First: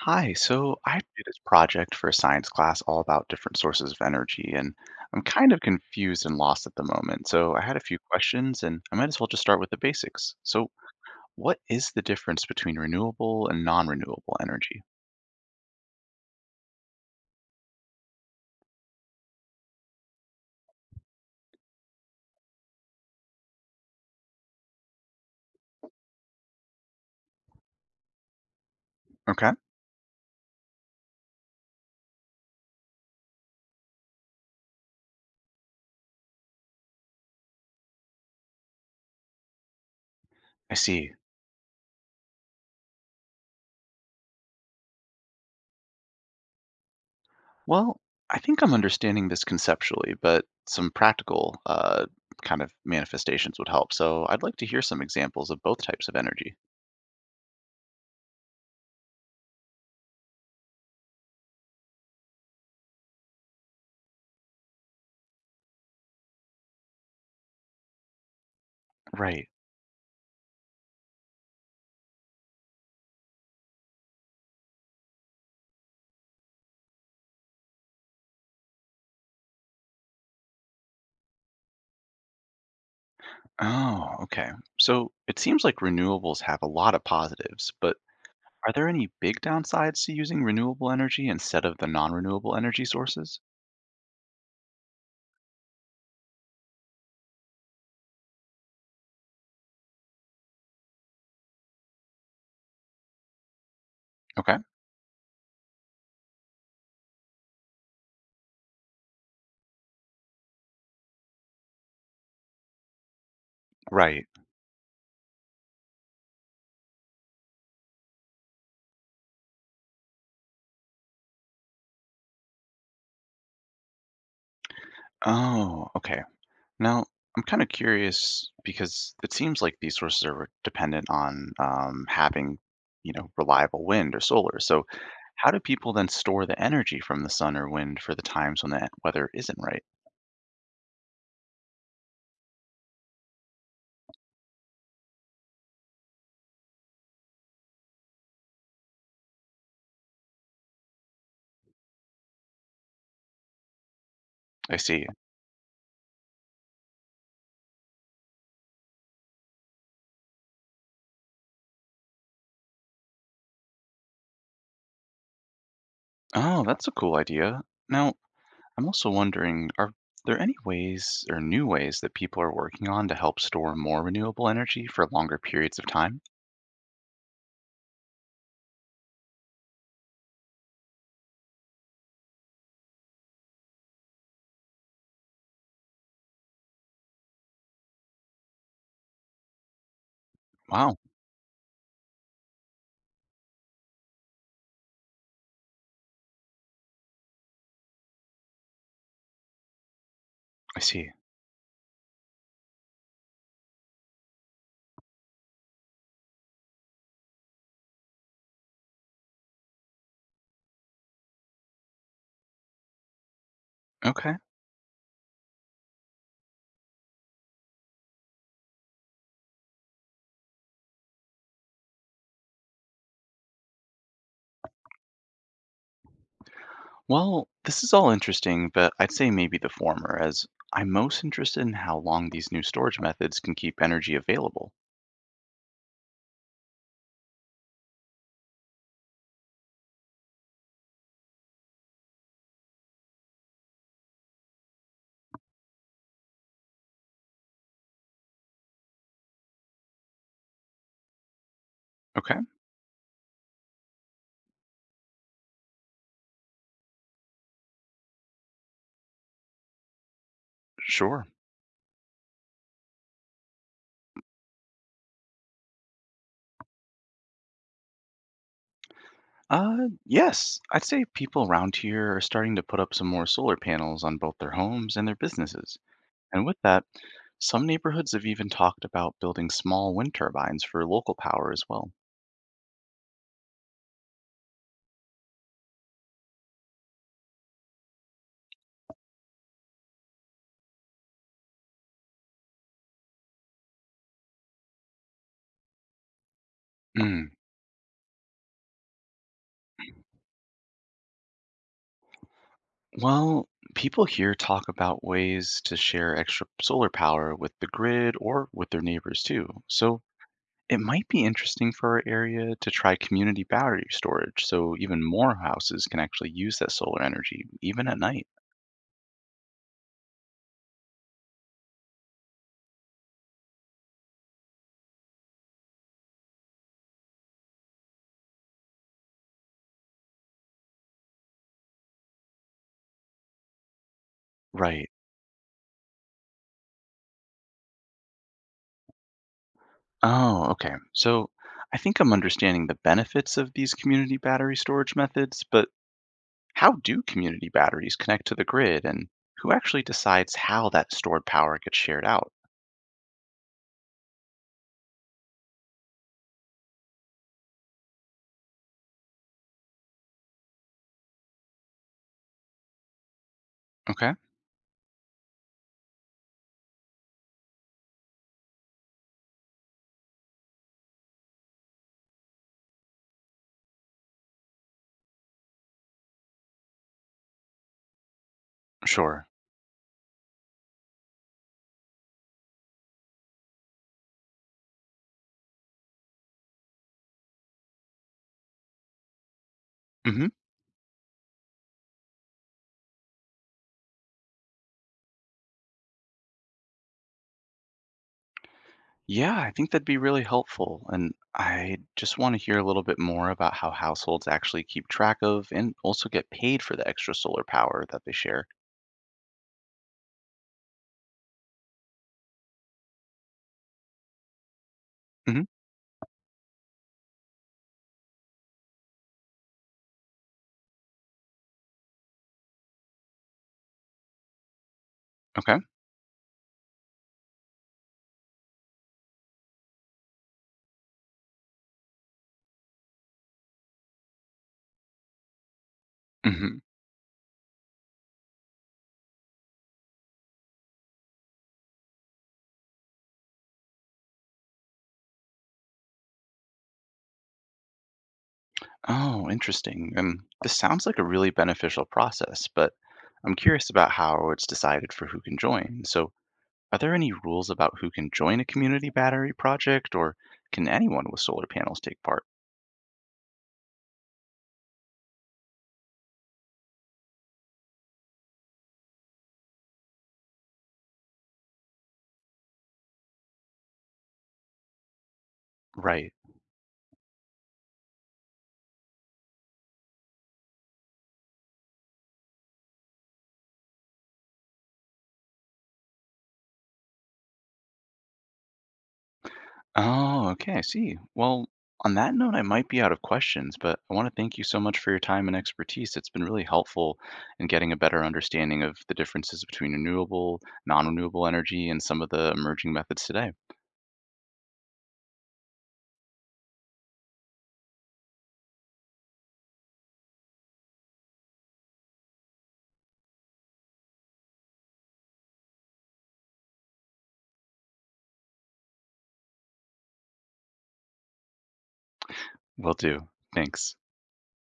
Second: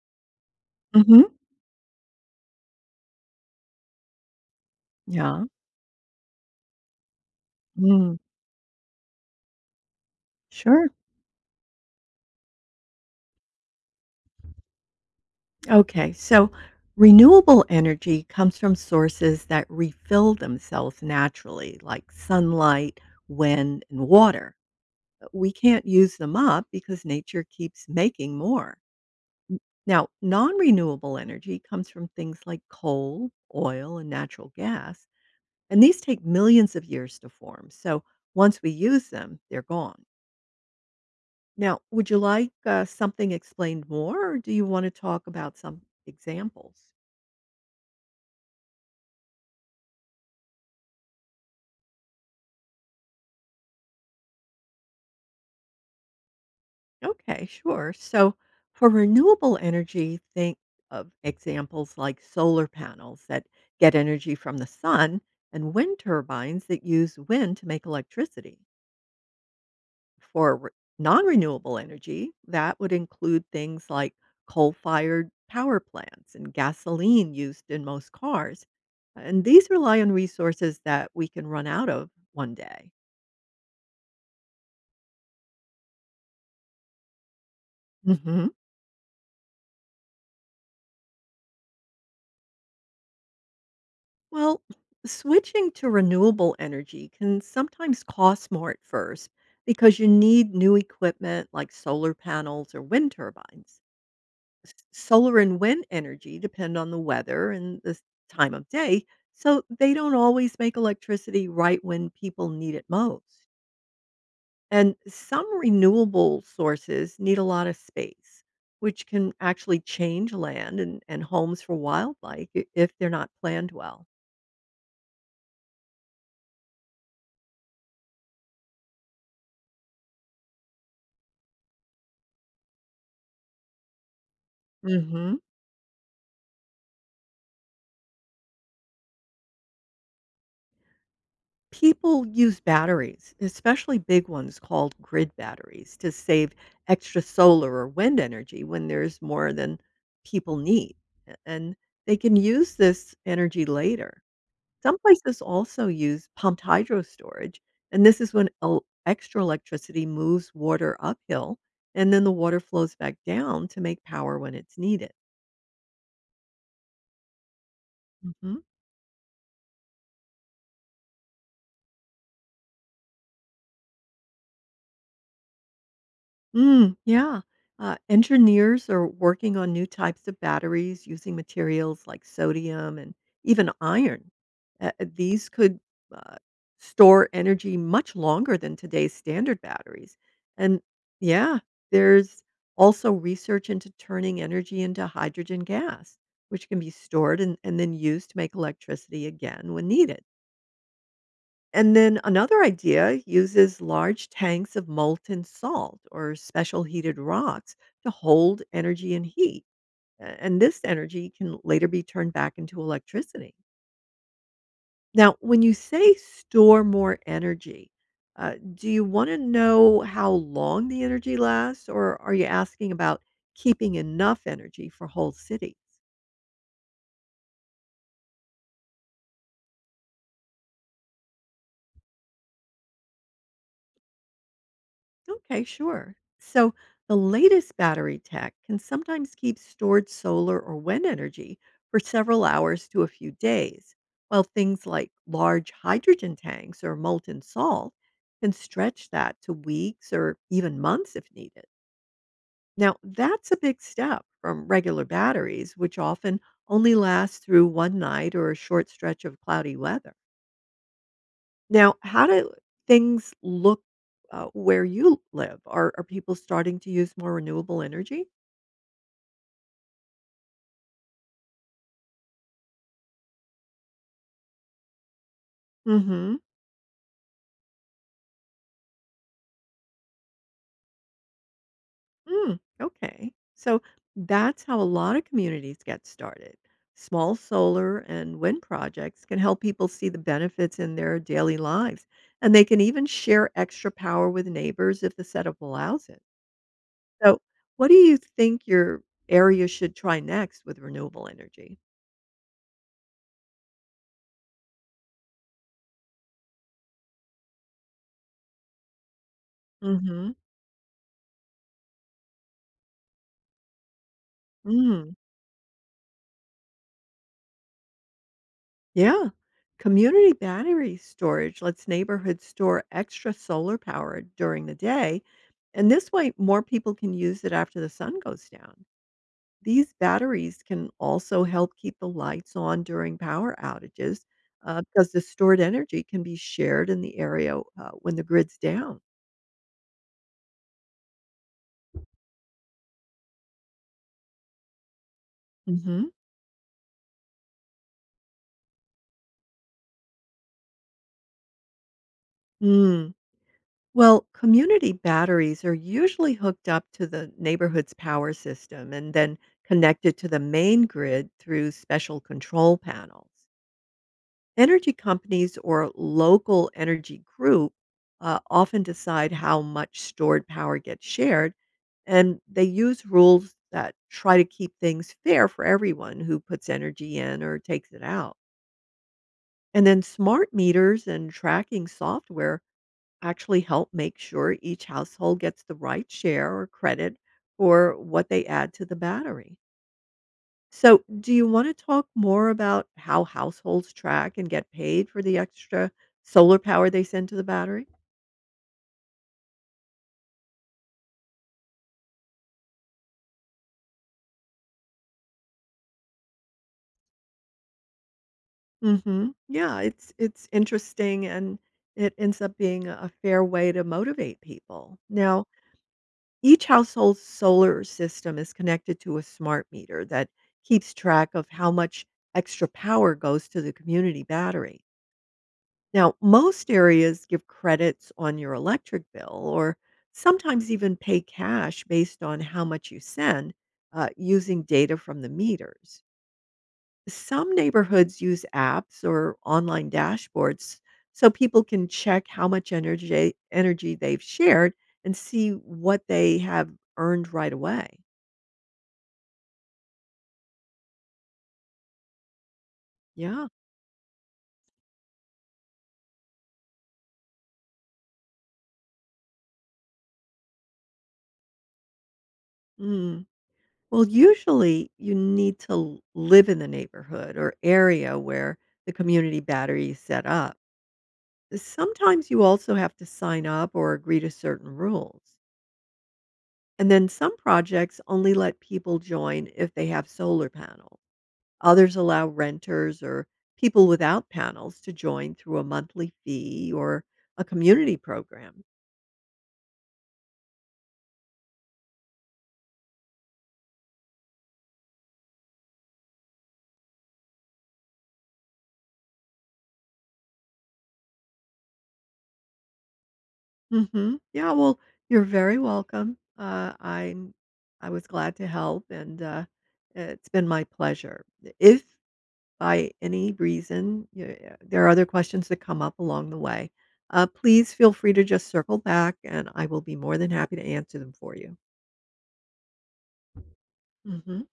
Hi, so I did Mhm. this project for a science class all about different sources of energy, and I'm Yeah. kind of confused and lost at the moment. So I had a few Mm. questions, and I might as well just start with the basics. So, Sure. what is the difference between renewable and non-renewable energy? Okay. So renewable energy comes from sources that refill themselves naturally, like sunlight, wind, and water. But we can't use them up because nature keeps making more. Okay, Now, non renewable energy comes from things like coal, oil, and natural gas, and these take millions of years to form. So once we use them, they're gone. I see. Now, would you like something explained more, or do you want to talk about some examples? Well, I think I'm understanding this conceptually, but some practical kind of manifestations would help. So I'd like to hear some examples of both types of energy. Okay, sure. So, for renewable energy, think of examples like solar panels that get energy from the sun and wind turbines that use wind to make electricity. Right. For non-renewable energy, that would include things like coal-fired power plants and gasoline used in most cars. And these rely on resources that we can run out of one day. Oh, okay. So it seems like renewables have a lot of positives, but Hmm are there any big downsides to using renewable energy instead of the non-renewable energy sources? Well, switching to renewable energy can sometimes cost more at first because you need new equipment like solar panels or wind turbines. Okay. Solar and wind energy depend on the weather and the time of day, so they don't always make electricity right when people need it most. Right. And some renewable sources need a lot of space, which can actually change land and homes for wildlife if they're not planned well. Oh, okay. Now, I'm kind of curious because it seems like these sources are dependent on having, reliable wind or solar. So Hmm how do people then store the energy from the sun or wind for the times when the weather isn't right? People use batteries, especially big ones called grid batteries, to save extra solar or wind energy when there's more than people need. And they can use this energy later. I Some see. places also use pumped hydro storage. And this is when extra electricity moves water uphill and then the water flows back down to make power when it's needed. Oh, that's a cool idea. Now, Mm-hmm. I'm also wondering, are there any ways or new ways that people are working on to help store more renewable energy for longer periods of time? Mm, yeah. Engineers are working on new types of batteries using materials like sodium and even iron. These could uh, store energy much longer than today's standard batteries. And Wow, yeah, there's also research into turning energy into hydrogen gas, which can be stored and then used to make electricity again when needed. I see. And then another idea uses large tanks of molten salt or special heated rocks to hold energy and heat. And this energy can later be turned back into electricity. Okay. Now, when you say store more energy, do you want to know how long the energy lasts, or are you asking about keeping enough energy for whole cities? Well, this is all interesting, but I'd say maybe the former, as I'm most interested in how long these new storage methods can keep energy available. Okay, sure. So the latest battery tech can sometimes keep stored solar or wind energy for several hours to a few days, while things like large hydrogen tanks or molten salt can stretch that to weeks or even months if needed. Okay, Now, that's a big step from regular batteries, which often only last through one night or a short stretch of cloudy weather. sure. Now, how do things look where you live? Are people starting to use more renewable energy? Uh, yes, I'd say people around here are starting to put up some more solar panels on both their homes and their businesses. Mhm. And with that, some neighborhoods have even talked about building small wind turbines for local power as well. Mm, okay. So that's how a lot of communities get started. Small solar and wind projects can help people see the benefits in their daily lives, and they can even share extra power with neighbors if the setup allows it. Mm. So, what do you think your area should try next with renewable energy? Well, people here talk about ways to share extra solar power with the grid or with their neighbors too. So Mhm. it might be interesting for our area to try community battery storage so even Mm. more houses can actually use that solar energy, even at night. Yeah. Community battery storage lets neighborhoods store extra solar power during the day. And this way, more people can use it after the sun goes down. These batteries can also help keep the lights on during power outages Right. because the stored energy can be shared in the area when the grid's down. Oh, okay. So I think I'm understanding the benefits of these community battery storage methods, but Mm-hmm. how do community batteries connect to the grid, and who actually decides how that stored power gets shared out? hmm Well, community batteries are usually hooked up to the neighborhood's power system and then connected to the main grid through special control panels. Okay, Energy companies or local energy group often decide how much stored power gets shared, and they use rules that try to keep things fair for everyone who puts energy in or takes it out. sure. And then smart meters and tracking software actually help make sure each household gets the right share or credit for what they add to the battery. Hmm. So, do you want to talk more about how households track and get paid for the extra solar power they send to the battery? Yeah, I think that'd be really helpful. And I just want to hear a little bit more about how households actually keep track of and also get paid for the extra solar power that they share. Mhm. Yeah, it's interesting and it ends up being a fair way to motivate people. Hmm. Now, each household's solar system is connected to a smart meter that keeps track of how much extra power goes to the community battery. Okay. Now, most areas give credits on your electric bill or sometimes even pay cash based on how much you send using data from the meters. Hmm. Some neighborhoods use apps or online dashboards so people can check how much energy they've shared and see what they have earned right away. Oh, interesting. And this sounds like a really beneficial process, but I'm Yeah. curious about how it's decided for who can join. So, are there any rules about who can join a community battery project, or can anyone with solar panels take part? Mm. Well, usually you need to live in the neighborhood or area where the community battery is set up. Sometimes you also have to sign up or agree to certain rules. Right. And then some projects only let people join if they have solar panels. Others allow renters or people without panels to join through a monthly fee or a community program. Oh, okay, I see. Well, on that note, I might be out of questions, but I want to thank you so much for your time and expertise. It's been really helpful in getting a better understanding of the differences between renewable, non renewable energy, and some of the emerging methods today. Hmm Yeah, well, you're very welcome. I was glad to help, and it's been my pleasure. If by any reason, y there are other questions that come up along the way, please feel free to just circle back, and I will be more than happy to answer them for you. Will do. Thanks. Mhm.